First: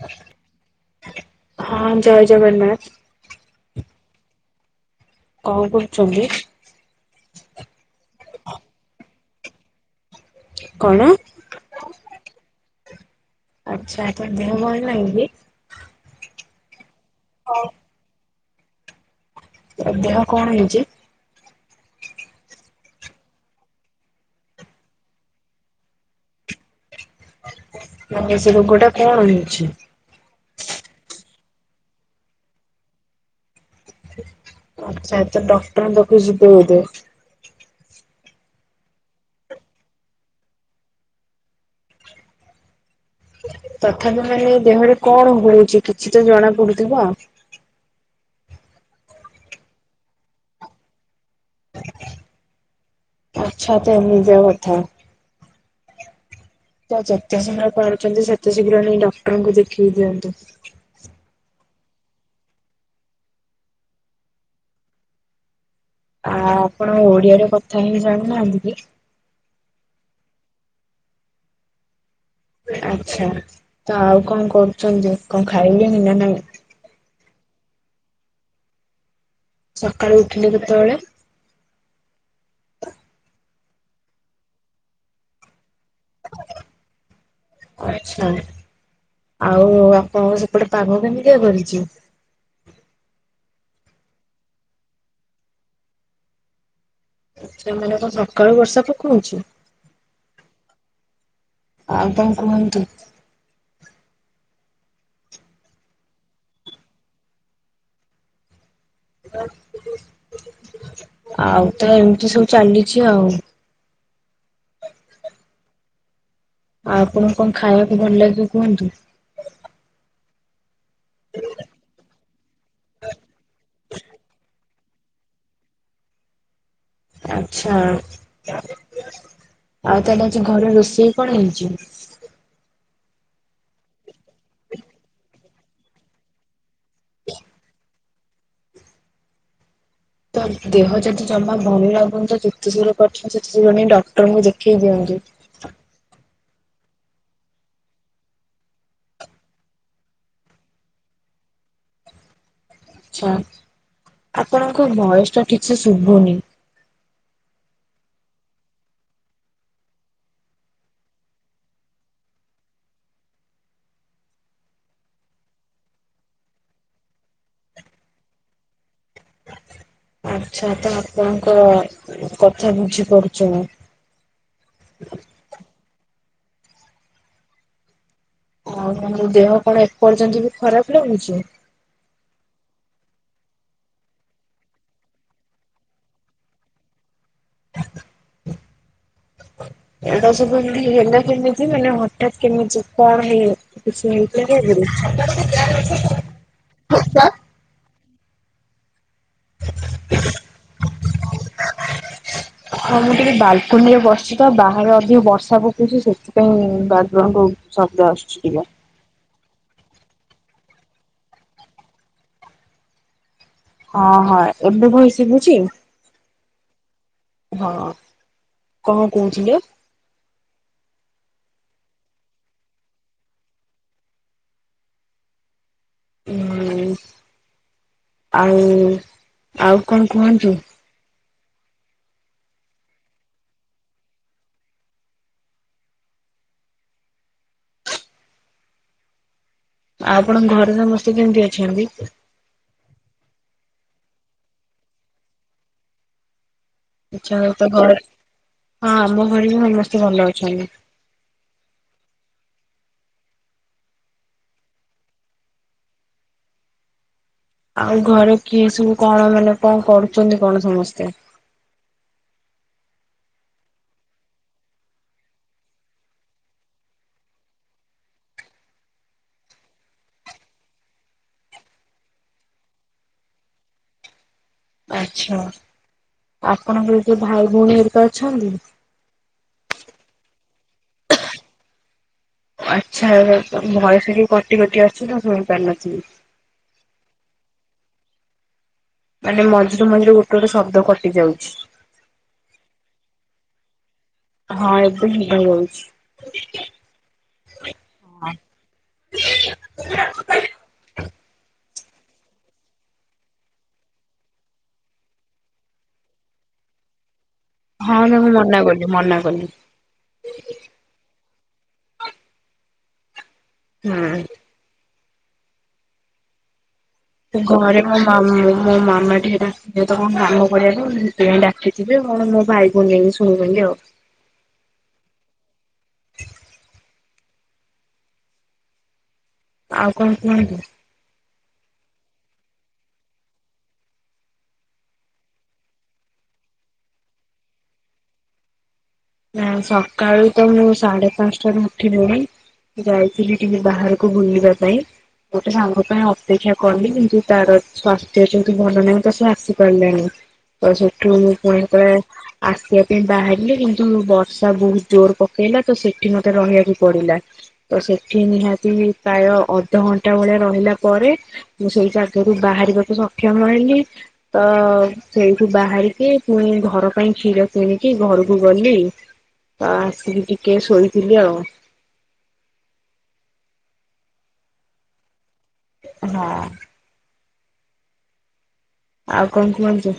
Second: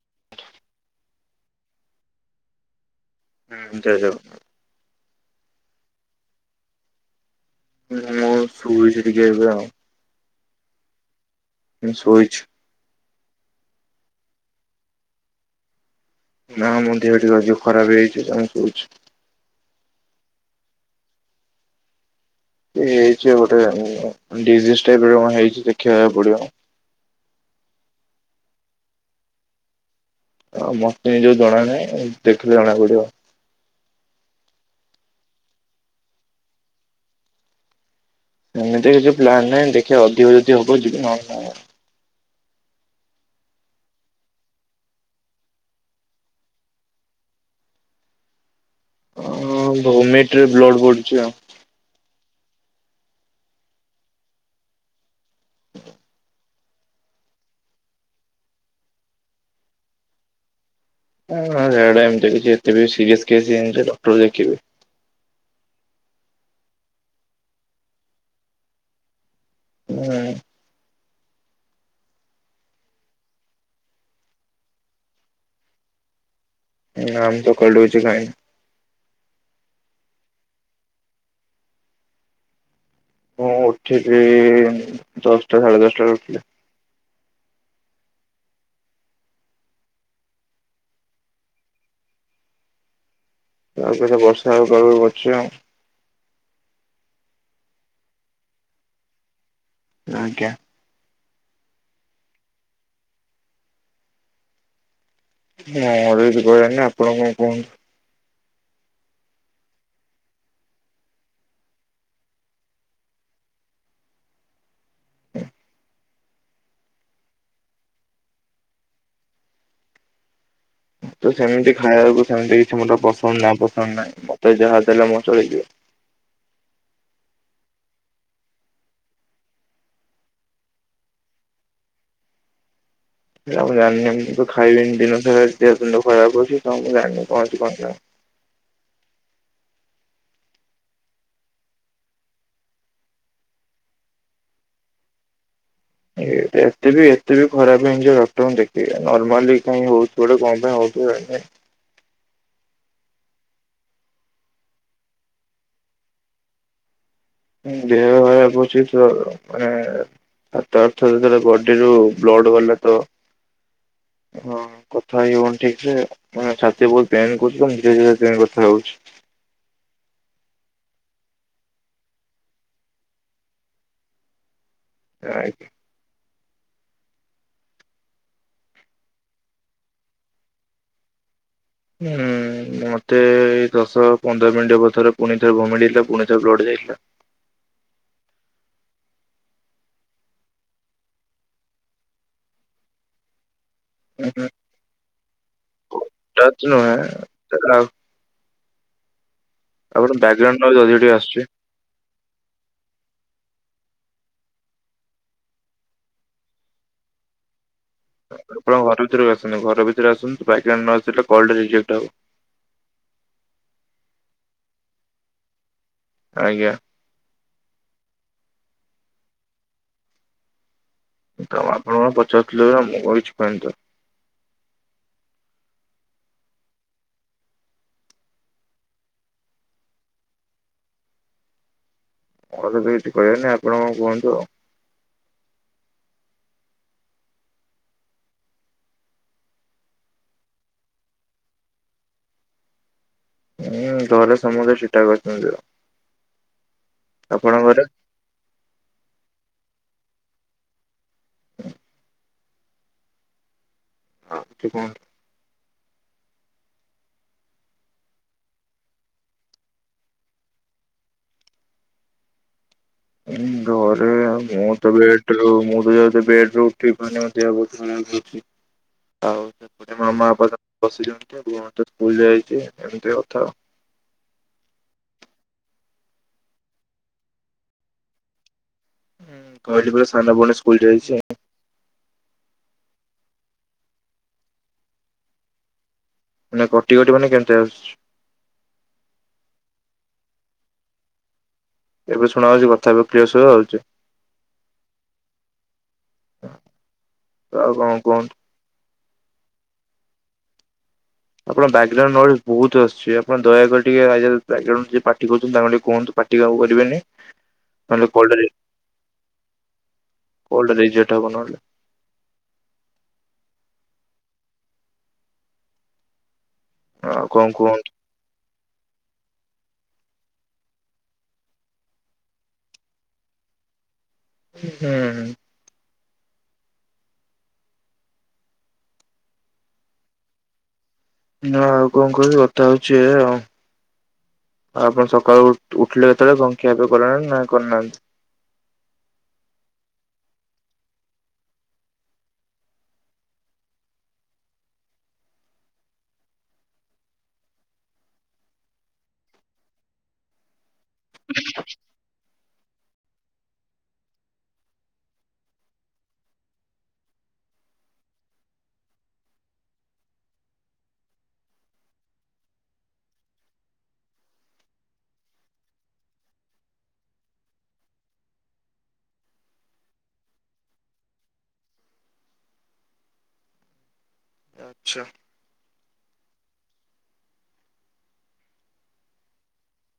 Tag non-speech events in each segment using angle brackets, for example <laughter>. <unintelligible> ହଁ, ଜୟ ଜଗନ୍ନାଥ। ହୁଁ, ଜୟ ଜଗନ୍ନାଥ। କଣ କରୁଚନ୍ତି? ମୁଁ ଶୋଇଚି ଟିକେ ଏବେ ଆଉ। କଣ? ଏ ଶୋଇଚି। ଆଛା କଣ ଦେହ ଭଲ ନାହିଁକି? ନାଁ, ମୋ ଦେହ ଟିକିଏ ଅଧିକ ଖରାପ୍ ହେଇଚି କାଇଁ କୋଉଚୁ। ତଦେହ କଣ ହେଇଚି? ଏଇ ହେଇଚି ଗୋଟେ ଡିଜିଜ୍ ଟାଇପର କଣ ହେଇଚି ଦେଖିବାକୁ ପଡ଼ିବ। ମାନେ ସେ ରୋଗଟା କଣ ହେଇଛି? ଆ ମତେ ନିଯକୁ ଜଣା ନାହିଁ ଦେଖିଲେ ଜଣା ପଡ଼ିବ। ଆଚ୍ଛା ଆଚ୍ଛା ଡକ୍ଟରଙ୍କ ପାଖକୁ ଯିବେ ବୋଧେ? ଏମିତି କିଛି ପ୍ଲାନ୍ ନାହିଁ ଦେଖିଆ ଅଧିକ ଯଦି ହବ ଯିବି ନହନେ ନାହିଁ। ତଥାପି ମାନେ ଦେହରେ କଣ ହଉଚି କିଛିତ ଜଣା ପଡୁଥିବ? ହଁ, ଭୋମେଟିଙ୍ଗ୍ ରେ ବ୍ଲଡ଼ ପଡ଼ୁଚି ଆଉ। ଆଛା, ତ ଏମିତିଆ କଥା। <inaudible> ଏଟା ଯେତେ ଶୀଘ୍ର ପାରୁଚନ୍ତି ସେତେ ଶୀଘ୍ର ନେଇ ଡକ୍ଟରଙ୍କୁ ଦେଖେଇି ଦିଅନ୍ତୁ। ହଁ ସେଟା ଏମିତି କିଛି ଏତେ ବି ସିରିୟସ କେସ୍ ହେଇନିଯେ ଡକ୍ଟର ଦେଖେଇବି। ଆ ଆପଣ ଓଡିଆରେ କଥା ହେଇ ଜାଣିନାହାନ୍ତି କି? ନାଇଁ। ଆଚ୍ଛା ତ ଆଉ କଣ କରୁଚନ୍ତି କଣ ଖାଇଲେଣିନା ନାଇଁ? ନା ମୁଁ ସକାଳଠୁ କିଛି ଖାଇନି। ସକାଳୁ ଉଠିଲେ କେତେବେଳେ? ମୁଁ ଉଠିଲି ଦଶଟା ସାଢ଼େ ଦଶଟାରେ ଉଠିଲି। ଆଚ୍ଛା। ଆଉ ଆପଣଙ୍କ ସେପଟେ ପାଗ କେମିତିଆ କରିଚି? ପାଗତ ବର୍ଷା ହବ ପାଗ କରିଚି ଆଉ। ଆଚ୍ଛା ମାନେ କଣ ସକାଳୁ ବର୍ଷା ପକଉଛି? ଆଜ୍ଞା। ଆଉ କଣ କୁହନ୍ତୁ? ମୋର କିଛି କହିବାର ନାଇଁ ଆପଣ କଣ କୁହନ୍ତୁ। ଆଉତ ଏମିତି ସବୁ ଚାଲିଚି ଆଉ। ଆଉ ଆପଣଙ୍କୁ କଣ ଖାଇବାକୁ ଭଲ ଲାଗେ କୁହନ୍ତୁ? ମତେ ସେମିତି ଖାଇବାକୁ ସେମିତି କିଛି ମୋରେ ପସନ୍ଦ ନା ପସନ୍ଦ ନାହିଁ ମତେ ଯାହା ଦେଲେ ମୋର ଚଳିଯିବ। ଆଚ୍ଛା ଆଉ ତାହେଲେ ଆଜି ଘରେ ରୋଷେଇ କଣ ହେଇଚି? ସେରା ମୁଁ ଜାଣିନି ମୁତ ଖାଇବିନି ଦିନ ସାରା ଦେହ ଖରାପ୍ ଅଛି ମୁଁ ଜାଣିନି କଣ ହେଇଚି କଣ ନାଇଁ। ତ ଦେହ ଯଦି ଜମା ଭଲ ଲାଗୁନି ଯେତେଶୀଘ୍ର ପାରୁଚନ୍ତି ସେତେ ଶୀଘ୍ର ନେଇ ଡାକ୍ତରଙ୍କୁ ଦେଖେଇ ଦିଅନ୍ତୁ। ଏ ଏତେବି ଏତେବି ଖରାପ୍ ହେଇନିଯେ ଡକ୍ଟରଙ୍କୁ ଦେଖେଇବି ନର୍ମାଲି କାଇଁ ହଉଚି ଗୋଟେ କଣ ପାଇଁ ହଉଥିବ ଜାଣିନି। ଆଛା ଆପଣଙ୍କ ଭଏସଟା ଠିକ୍ ସେ ଶୁବୁନି। ଦେହ ଖରାପ୍ ହେଇଚିତ ମାନେ ଆଁ ତାଅର୍ଥର ଯେତେଳେ ବଡିରୁ ବ୍ଲଡ଼ ଗଲେତ ହଁ। କଥା ହେଇ ହଉନି ଠିକସେ ମାନେ ଛାତି ବହୁତ୍ ପେନ୍ କରୁଚିତ ମୁଁ ଧୀରେ ଧୀରେ ସେଥିପାଇଁ କଥା ହଉଚି। ଆଚ୍ଛା ତଆପଣଙ୍କ କଥା ବୁଝିପାରୁଚି ମୁଁ। ରାଇଟ୍। ଆଉ ତମର ଦେହ କଣ ଏପର୍ଯ୍ୟନ୍ତ ବି ଖରାପ ଲାଗୁଛି। ଉଁ ମତେ ଏଇ ଦଶ ପନ୍ଦର ମିନଟ୍ ହବଥର ପୁଣି ଥରେ <unintelligible> ପୁଣି ଥରେ ବ୍ଲଡ ଯାଇଥିଲା। ଏଡ଼ା ସବୁ ଏମିତି ହେଲା କେମିତି ମାନେ ହଠାତ୍ କେମିତି କଣ ହେଇ <unintelligible> ହଟାତ ନୁହେଁ <unintelligible> ଆପଣଙ୍କ ବ୍ୟାଗ୍ରାଉଣ୍ଡ ନଏଜ୍ ଅଧିକ ଟିକେ ଆସୁଚି। ହଁ ମୁଁ ଟିକେ ବାଲକୁନି ରେ ବସିଛି ତ ବାହାରେ ଅଧିକ ବର୍ଷା ପକଉଛି ସେଥିପାଇଁ ବାଗ୍ରାଉଣ୍ଡ ଶବ୍ଦ ଆସୁଛି ଟିକେ। ଆପଣ ଘର ଭିତରକୁ ଆସନ୍ତୁ ଘର ଭିତରେ ଆସନ୍ତୁ ବାଗ୍ରାଉଣ୍ଡ ନଏଜ ହେଲେ କଲ ଟା ରିଯେକ୍ଟ ହବ। ହଁ ହଁ ଏବେ ଭଲ ଶୁଭୁଛି? ଆଜ୍ଞା। ହଁ, କଁ କହୁଥିଲେ? ତ ଆପଣ କଣ ପଚାରୁଥିଲେ ବା ମୁଁ କିଛି କହିନି ତ। ଉଁ ଆଉ ଆଉ କଣ କୁହନ୍ତୁ। ମୋର ତ କିଛି କହିବାର ନାଇ ଆପଣ କଣ କୁହନ୍ତୁ। ଆ ଆପଣଙ୍କ ଘରେ ସମସ୍ତେ କେମିତି ଅଛନ୍ତି? ଉଁ ଘରେ ସମସ୍ତେ ଠିକ ଠାକ ଅଛନ୍ତି। ଆଛା ଆପଣଙ୍କ ତ ଘରେ? ଘ ହଁ ଆମ ଘରେ ବି ସମସ୍ତେ ଭଲ ଅଛନ୍ତି। ହଁ <unintelligible> ଆଉ ଘରେ କିଏ ସବୁ କଣ ମାନେ କଣ କରୁଛନ୍ତି କଣ ସମସ୍ତେ? ହୁଁ ଘରେ ମୁଁ ତ ବେଡ ରୁ ମୁଁ ତ ଯୋଉ ବେଡରୁ ଉଠି ପାରୁନି, ମୋ ଦେହ ବହୁତ୍ ଖରପ <unintelligible> ଆଉ ସେପଟେ ମାମା ବାପା ତ ବସିଛନ୍ତି, ଭଉଣୀ ତ ସ୍କୁଲ ଯାଇଛି, ଏମିତି କଥା ଆଉ। ଆଛା, ଆପଣଙ୍କର କିଏ ଭାଇ ଭଉଣୀ ହେରିକା ଅଛନ୍ତି? କହିଲି ପରା ସାନ ଭଉଣୀ ସ୍କୁଲ ଯାଇଛି। <unintelligible> ଆଚ୍ଛା ତମ ଭୟସ ଟା ଟିକେ କଟି କଟି ଆସୁଛି ତ ଶୁଣି ପାରିନଥିଲି। ମାନେ କଟି କଟି ମାନେ କେମିତିଆ ଆସୁଚି। ମାନେ ମଝିରୁ ମଝିରୁ ଗୋଟେ ଗୋଟେ ଶବ୍ଦ କଟି ଯାଉଛି। ଏବେ ଶୁଣା ହଉଛି କଥା ଏବେ କ୍ଲିୟର ଶୁବା ହଉଛି। ହଁ ଏବେ ଶୁଭା ଯାଉଛି। ତ ଆଉ କଁ କୁହନ୍ତୁ। <unintelligible> ଆପଣ ବ୍ୟାଗ୍ରାଉଣ୍ଡ ନଏଜ୍ ବହୁତ ଆସୁଛି ଆପଣ ଦୟାକରି ଟିକେ ଆଇ ବ୍ୟାଗ୍ରାଉଣ୍ଡୁ ଯିଏ ପାଟି କରୁଛନ୍ତି ତାଙ୍କୁ ଟିକେ କୁହନ୍ତୁ, ପା ଟି ଆଉ କରିବେନି। ହଁ ନହେଲେ ତାକୁ କଲଟା ରି ମନା କଲି, ମନା କଲି। କଲ ଟା ରିଜେକ୍ଟ ହବ ନହେଲେ। ହୁଁ। ଆଉ କଣ ଘରେ କୁହନ୍ତୁ <unintelligible> ହଁ ମୁଁ ମୋ ମାମା ଟିକେ ଡାକିଥିବେ ତ କଣ କାମ କରିବାକୁ ସେଥିପାଇଁ ଡାକିଚି ଜେ କଣ ମୋ ଭାଇ ବୁଲେଇକି ଶୁଣୁଚନ୍ତି ଆଉ। ହୁଁ। ଆଉ କଣ କୁହନ୍ତୁ। ନା ଆଉ କଁ କହିବି କଥା ହଉଛି ଏୟା। ଆଉ ଆପଣ ସକାଳୁ ଉଠିଲେ କେତେବେଳେ କନ ଖିଆ ପିଆ କଲେଣି ନା ନାଁ କରିନାହାନ୍ତି? ନା ସକାଳୁ ତ ମୁଁ ସାଢେ ପାଞ୍ଚଟାରୁ ଉଠିଲିଣି। ଯାଇଥିଲି ଟିକେ ବାହାରକୁ ବୁଲିବା ପାଇଁ। ଗୋଟେ ସାଙ୍ଗ ପାଇଁ ଅପେକ୍ଷା କଲି କିନ୍ତୁ ତାର ସ୍ଵାସ୍ଥ୍ୟ ଯେହେତୁ ଭଲ ନାହିଁ ତା ସେ ଆସି ପାରିଲାନି। ତ ସେଠୁ ମୁଁ ପୁଣି ଯେତେବେଳେ ଆସିବା ପାଇଁ ବାହାରିଲିଣି ତୁ ବର୍ଷା ବହୁତ ଜୋର ପକେଇଲା ତ ସେଠି ମତେ ରହିବାକୁ ପଡିଲା। ତ ସେଠି ନିହାତି ପ୍ରାୟ ଅଧଘଣ୍ଟା ଭଳିଆ ରହିଲା ପରେ ମୁଁ ସେଇ ଜାଗାରୁ ବାହାରିବାକୁ ସକ୍ଷମ ହେଲି। ତ ସେଇଠୁ ବାହାରିକି ପୁଣି ଘର ପାଇଁ କ୍ଷୀର କିଣିକି ଘରକୁ ଗଲି। ଆ ଆସିକି ଟିକେ ଶୋଇଥିଲି ଆଉ। ଆଚ୍ଛା। ହଁ। ଆଉ କଣ କୁହନ୍ତୁ।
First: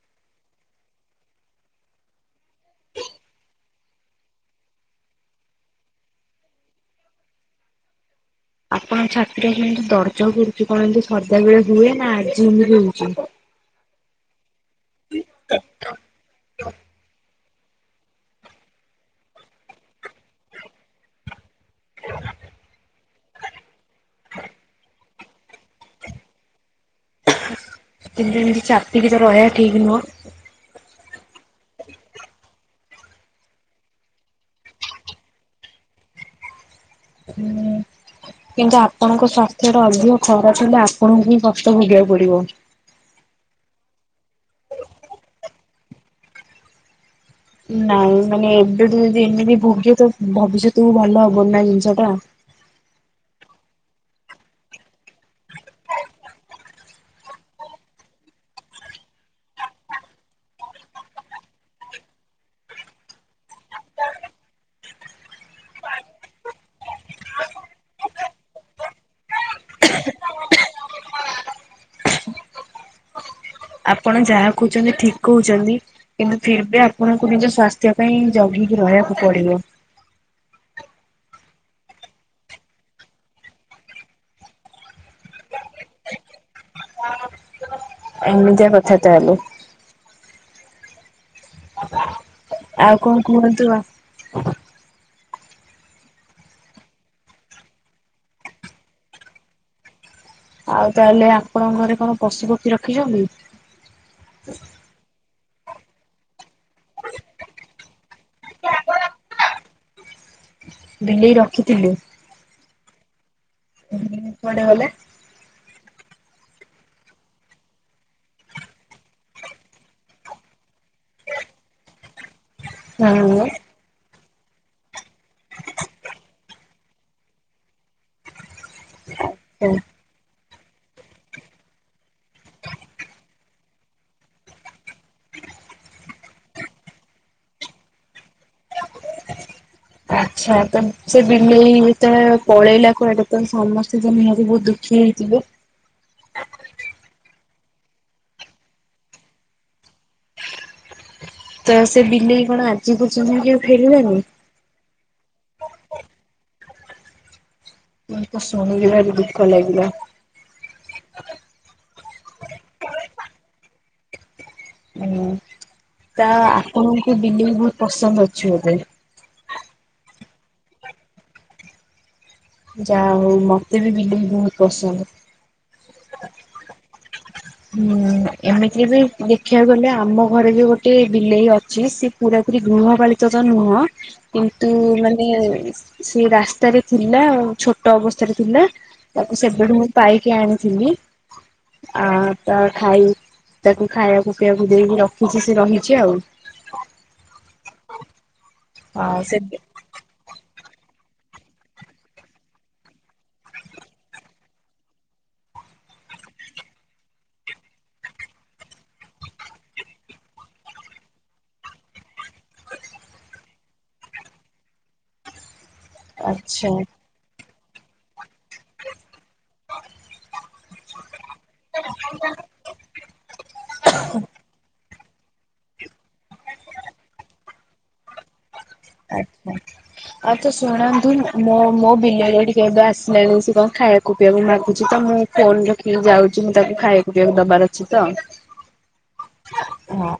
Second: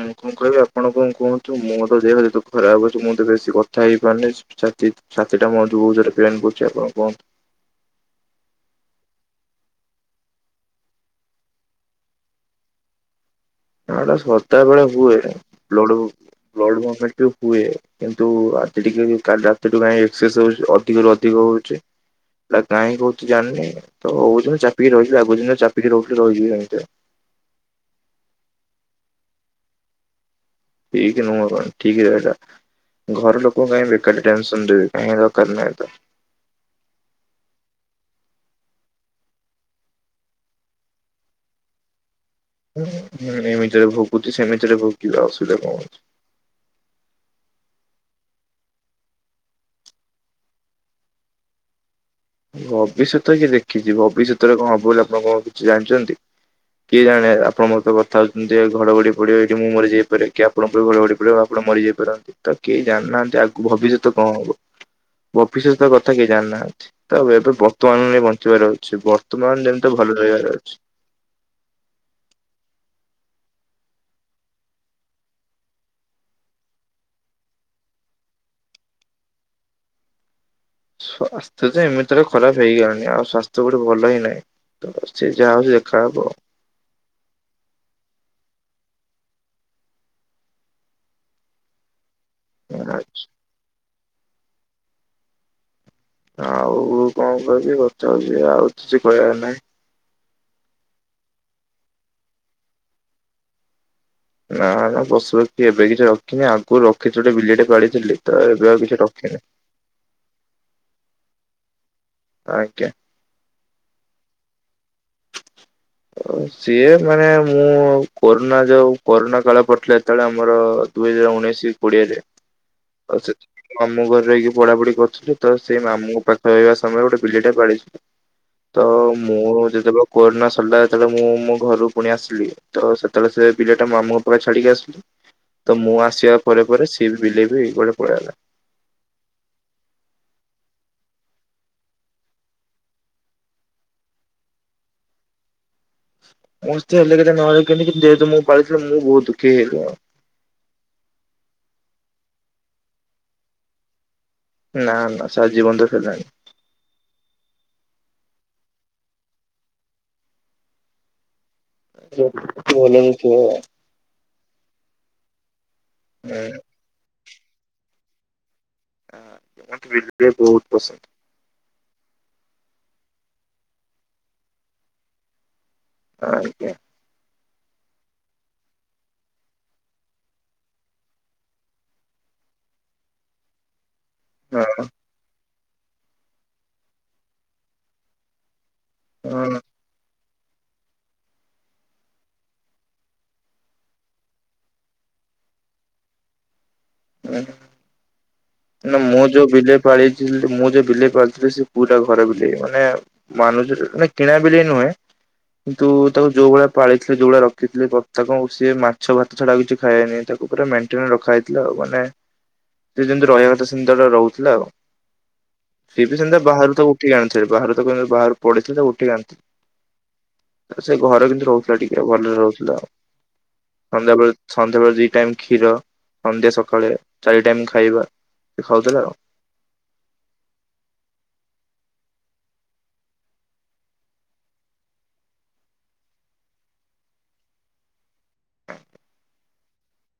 ମୁଁ କଣ କହିବି ଆପଣ କଣ କୁହନ୍ତୁ ମୋର ଦେହ ଯେହେତୁ ଖରାପ ଅଛି ମୁଁ ତ ବେଶୀ କଥା ହେଇପାରୁନି। ଛାତି ଛାତି ଟା ମୋର ବହୁତ୍ ଜୋରେ ପେନ୍ କରୁଚି ଆପଣ କୁହନ୍ତୁ। ଆପଣଙ୍କ ଛାତିର କେନ୍ତି ଦର୍ଜ କରୁଚି କଣ ଏମତି ସଦା ବେଳେ ହୁଏ ନା ଆଜି ଏମତି ହଉଚି? ନା ଏଟା ସଦା ବେଳେ ହୁଏ। <unintelligible> ହୁଏ। କିନ୍ତୁ ଆଜି ଟିକେ ବି କାଲି ରାତିଠୁ କାଇଁ ଏକ୍ସସେ ହଉଚି ଅଧିକ ରୁ ଅଧିକ ହଉ ଚି ଏଟା କାଇଁ ହଉଚି ଜାଣିନି ତ <unintelligible> ଚାପିକି ରହି <unintelligible> ଚାପିକି ରଖିଲେ ରହିଯିବି ଏମିତିଆ। କିନ୍ତୁ ଏମିତି ତ ଚାପିକି ତ ରହିବା ଠିକ୍ ନୁହଁ। ଠିକ୍ ନୁହଁ କଣ ଠିକ୍ ରେ ଏଟା ଘର ଲୋକଙ୍କୁ କାଇଁ ବେକାର ରେ ଟେନସନ୍ ଦେବି। କାହିଁ ଦରକାର ନାହିଁ ତ। <unintelligible> କିନ୍ତୁ ଆପଣଙ୍କ ସ୍ଵାସ୍ଥ୍ୟ ଟା ଅଧିକ ଖରାପ ହେଲେ ଆପଣଙ୍କୁ ହିଁ କଷ୍ଟ ଭୋଗିବାକୁ ପଡିବ। ଏମିତିରେ ଭୋଗୁଚି ସେମିତିରେ ଭୋଗିବା ଅସୁବିଧା କଣ ଅଛି। ନାଇଁ ମାନେ ଏବେଠୁ ଯଦି ଏମିତି ଭୋଗିବେ ତ ଭବିଷ୍ୟତକୁ ଭଲ ହବନି ନା ଜିନିଷ ଟା। ଭବିଷ୍ୟତ କିଏ ଦେଖିଚି, ଭବିଷ୍ୟତରେ କଣ ହବ ବୋଲି ଆପଣ କଣ କିଛି ଜାଣିଛନ୍ତି। କିଏ ଜାଣେ ଆପଣ ମୋ ସହିତ କଥା ହଉଛନ୍ତି ଘଡଘଡି ପଡିବ ଏଠି ମୁଁ ମରି ଯାଇପାରେ। ଆପଣଙ୍କ ଘଡ ଘଡି ପଡିବ ଆପଣ ମରିଯାଇ ପାରନ୍ତି। ତ କେହି ଜାଣିନାହାନ୍ତି ଆଗକୁ ଭବିଷ୍ୟତ କଣ ହବ। ଭବିଷ୍ୟତ କଥା କେହି ଜାଣି ନାହାନ୍ତି। ତ ଏବେ ବର୍ତ୍ତମାନରେ ବଞ୍ଚିବାର ଅଛି। ବର୍ତ୍ତମାନ ଯେମିତି ଭଲ ରହିବାର ଅଛି। ଆପଣ ଯାହା କହୁଚନ୍ତି ଠିକ୍ କହୁଚନ୍ତି। କିନ୍ତୁ ଫିର୍ ବି ଆପଣଙ୍କୁ ନିଜ ସ୍ଵାସ୍ଥ୍ୟ ପାଇଁ ଜଗିକି ରହିବାକୁ ପଡିବ। ସ୍ୱାସ୍ଥ୍ୟ ଯେ ଏମିତି ରେ ଖରାପ ହେଇଗଲାଣି। ଆଉ ସ୍ୱାସ୍ଥ୍ୟ କୋଉଠି ଭଲ ହିଁ ନାଇଁ। ତ ସେ ଯାହା ହଉଚି ଦେଖା ହବ। ଏମିତିଆ କଥା ତାହେଲେ। ଆଉ କଣ କୁହନ୍ତୁ। ଆଉ କଣ କହିବି କଥା ହଉଚି ଆଉ କିଛି କହିବାର ନାଇଁ। ଆଉ ତାହେଲେ ଆପଣଙ୍କ ଘରେ କଣ ପଶୁ ପକ୍ଷୀ ରଖିଚନ୍ତି? ନା ନା ପଶୁପକ୍ଷୀ ଏବେ କିଛି ରଖିନି। ଆଗରୁ ରଖିକି ଗୋଟେ ବିଲେଇ ଟେ ପାଳିଥିଲି ତ ଏବେ ଆଉ କିଛି ରଖିନି। ବିଲେଇ ରଖିଥିଲେ। ଆଜ୍ଞା। ହୁଁ କୁଆଡେ ଗଲେ? ସିଏ ମାନେ ମୁଁ କୋରୋନା ଯୋଉ କୋରୋନା କାଳ ପଡିଥିଲା ଯେତେବେଳେ ଆମର ଦୁଇ ହଜାର ଉଣେଇଶ କୋଡ଼ିଏରେ, ଅ ହଁ ସେତି ମାମୁଁ ଘରେ ରହିକି ପଢାପଢି କରୁଥିଲି ତ ସେଇ ମାମୁଁଙ୍କ ପାଖରେ ରହିବା ସମୟରେ ଗୋଟେ ବିଲେଇଟା ପାଳିଚି। ତ ମୁଁ ଯେତେବେଳେ କୋରୋନା ସ ଥିଲା ଯେତେବେଳେ ମୁଁ ମୋ ଘରକୁ ପୁଣି ଆସିଲି ତ ସେତେବେଳେ ସେ ବିଲେଇଟା ମାମୁଁଙ୍କ ପାଖେ ଛାଡିକି ଆସିଲି। ତ ମୁଁ ଆସିବା ପରେ ପରେ ସିଏ ବି ବିଲେଇ ବି କୁଆଡେ ପଳେଇଲା। ଆଚ୍ଛା ତ ସେ ବିଲେଇ ଯେତେବେଳେ ପଳେଇଲା କୁଆଡେ ତ ସମସ୍ତେ ତ ନିହାତି ବହୁତ ଦୁଃଖୀ ହେଇଥିବେ। ସମସ୍ତେ ହେଲେ କେତେ ନହେଲେ କେତେ କିନ୍ତୁ ଯେହେତୁ ମୁଁ ପାଳିଥିଲି ମୁଁ ବହୁତ ଦୁଖୀ ହେଇଗଲି ଆଉ। ତ ସେ ବିଲେଇ କଣ ଆଜି ପଯ୍ୟନ୍ତ କେବେ ଫେରିଲାନି? ନା ନା ସେ ଆଜି ପଯ୍ୟନ୍ତ ଫେରିଲାନି। ମୋତେ ଶୁଣିକି ଭାରି ଦୁଃଖ ଲାଗିଲା। ଯୋ ଭଲ ନଥିବ। ହଁ ତା ଆଉ। ଆପଣଙ୍କୁ ବିଲେଇ ବହୁତ ପସନ୍ଦ ଅଛି ବୋଧେ। ହୁଁ ମତେ ବିଲେଇ ବହୁତ ପସନ୍ଦ। ଯା ହଉ ମତେ ବି ବିଲେଇ ବହୁତ ପସନ୍ଦ। ଆଜ୍ଞା। ହୁଁ ଏମିତି ବି ଦେଖିଆକୁ ଗଲେ ଆମ ଘରେ ବି ଗୋଟେ ବିଲେଇ ଅଛି ସେ ପୁରା ପୁରୀ ଗୃହପାଳିତ ତ ନୁହଁ କିନ୍ତୁ ହଁ। ମାନେ ସେ ରାସ୍ତାରେ ଥିଲା ଆଉ ଛୋଟ ଅବସ୍ଥାରେ ଥିଲା ତାକୁ ସେବେଠୁ ହଁ। ମୁଁ ପାଇକି ଆଣିଥିଲି ଆ ତା ଖାଇ ତାକୁ ଖାଇଆକୁ ପିଇଆକୁ ଦେଇକି ରଖିଚି ସେ ରହିଚି ଆଉ। ଉଁ ହୁଁ। ମାନେ ଆଉ ମୁଁ ସେ ଯୋଉ ବିଲେଇ ପାଳିଚି ମୁଁ ଯୋଉ ବିଲେଇ ପାଳିଥିଲି ସେ ପୁରା ଘର ବିଲେଇ ମାନେ ମାନୁଥିଲି ନାଇ କିଣା ବିଲେଇ ନୁହେଁ। କିନ୍ତୁ ତାକୁ ଯୋଉ ଭଳିଆ ପାଳିଥିଲି ଯୋଉ ଭଳିଆ ରଖିଥିଲି ତାକୁ ସିଏ ମାଛ ଭାତ ଛଡା କିଛି ଖାଇଏନି ତାକୁ ପୁରା ମେନଣ୍ଟେନ ରଖା ହେଇଥିଲା ଆଉ ମାନେ ସେ ଯେମିତି ରହିଆ କଥା ସେମିତିଆ ରହୁଥିଲା ଆଉ ସେ ବି ସେମିତିଆ ଆଚ୍ଛା ବାହାରୁ ତାଉ ଉଠିକି ଆଣିଥିଲି ବାହାରୁ ତାକୁ ବାହାରୁ ପଡିଥିଲା ତାକୁ ଉଠିକି ଆଣିଥିଲି। ସେ ଘର କୁନ୍ତୁ ରହୁଥିଲା ଟିକେ ଭଲରେ ରହୁଥିଲା ଆଉ। ସନ୍ଧ୍ୟାବେଳେ ସନ୍ଧ୍ୟାବେଳେ ଦି ଟାଇମ୍ କ୍ଷୀର ସନ୍ଧ୍ୟା ସକାଳେ ଚାରି ଟାଇମ ଖାଇବା। ଖାଉଥିଲା ଆଉ। ଆଜ୍ଞା। ଆଛା ଶୁଣନ୍ତୁ ମୋ ମୋ ବିଲେଇ ଟିକେ ଏବେ ଆସିଲାଣି ସେ କଣ ଖାଇବାକୁ ପିଇବାକୁ ମାଗୁଛି ତ ମୁଁ ଫୋନ ରଖିକି ଯାଉଚି ମୁଁ ତାକୁ ଖାଇବାକୁ ପିଇବାକୁ ଦବାର ଅଛି ତ। ହଁ।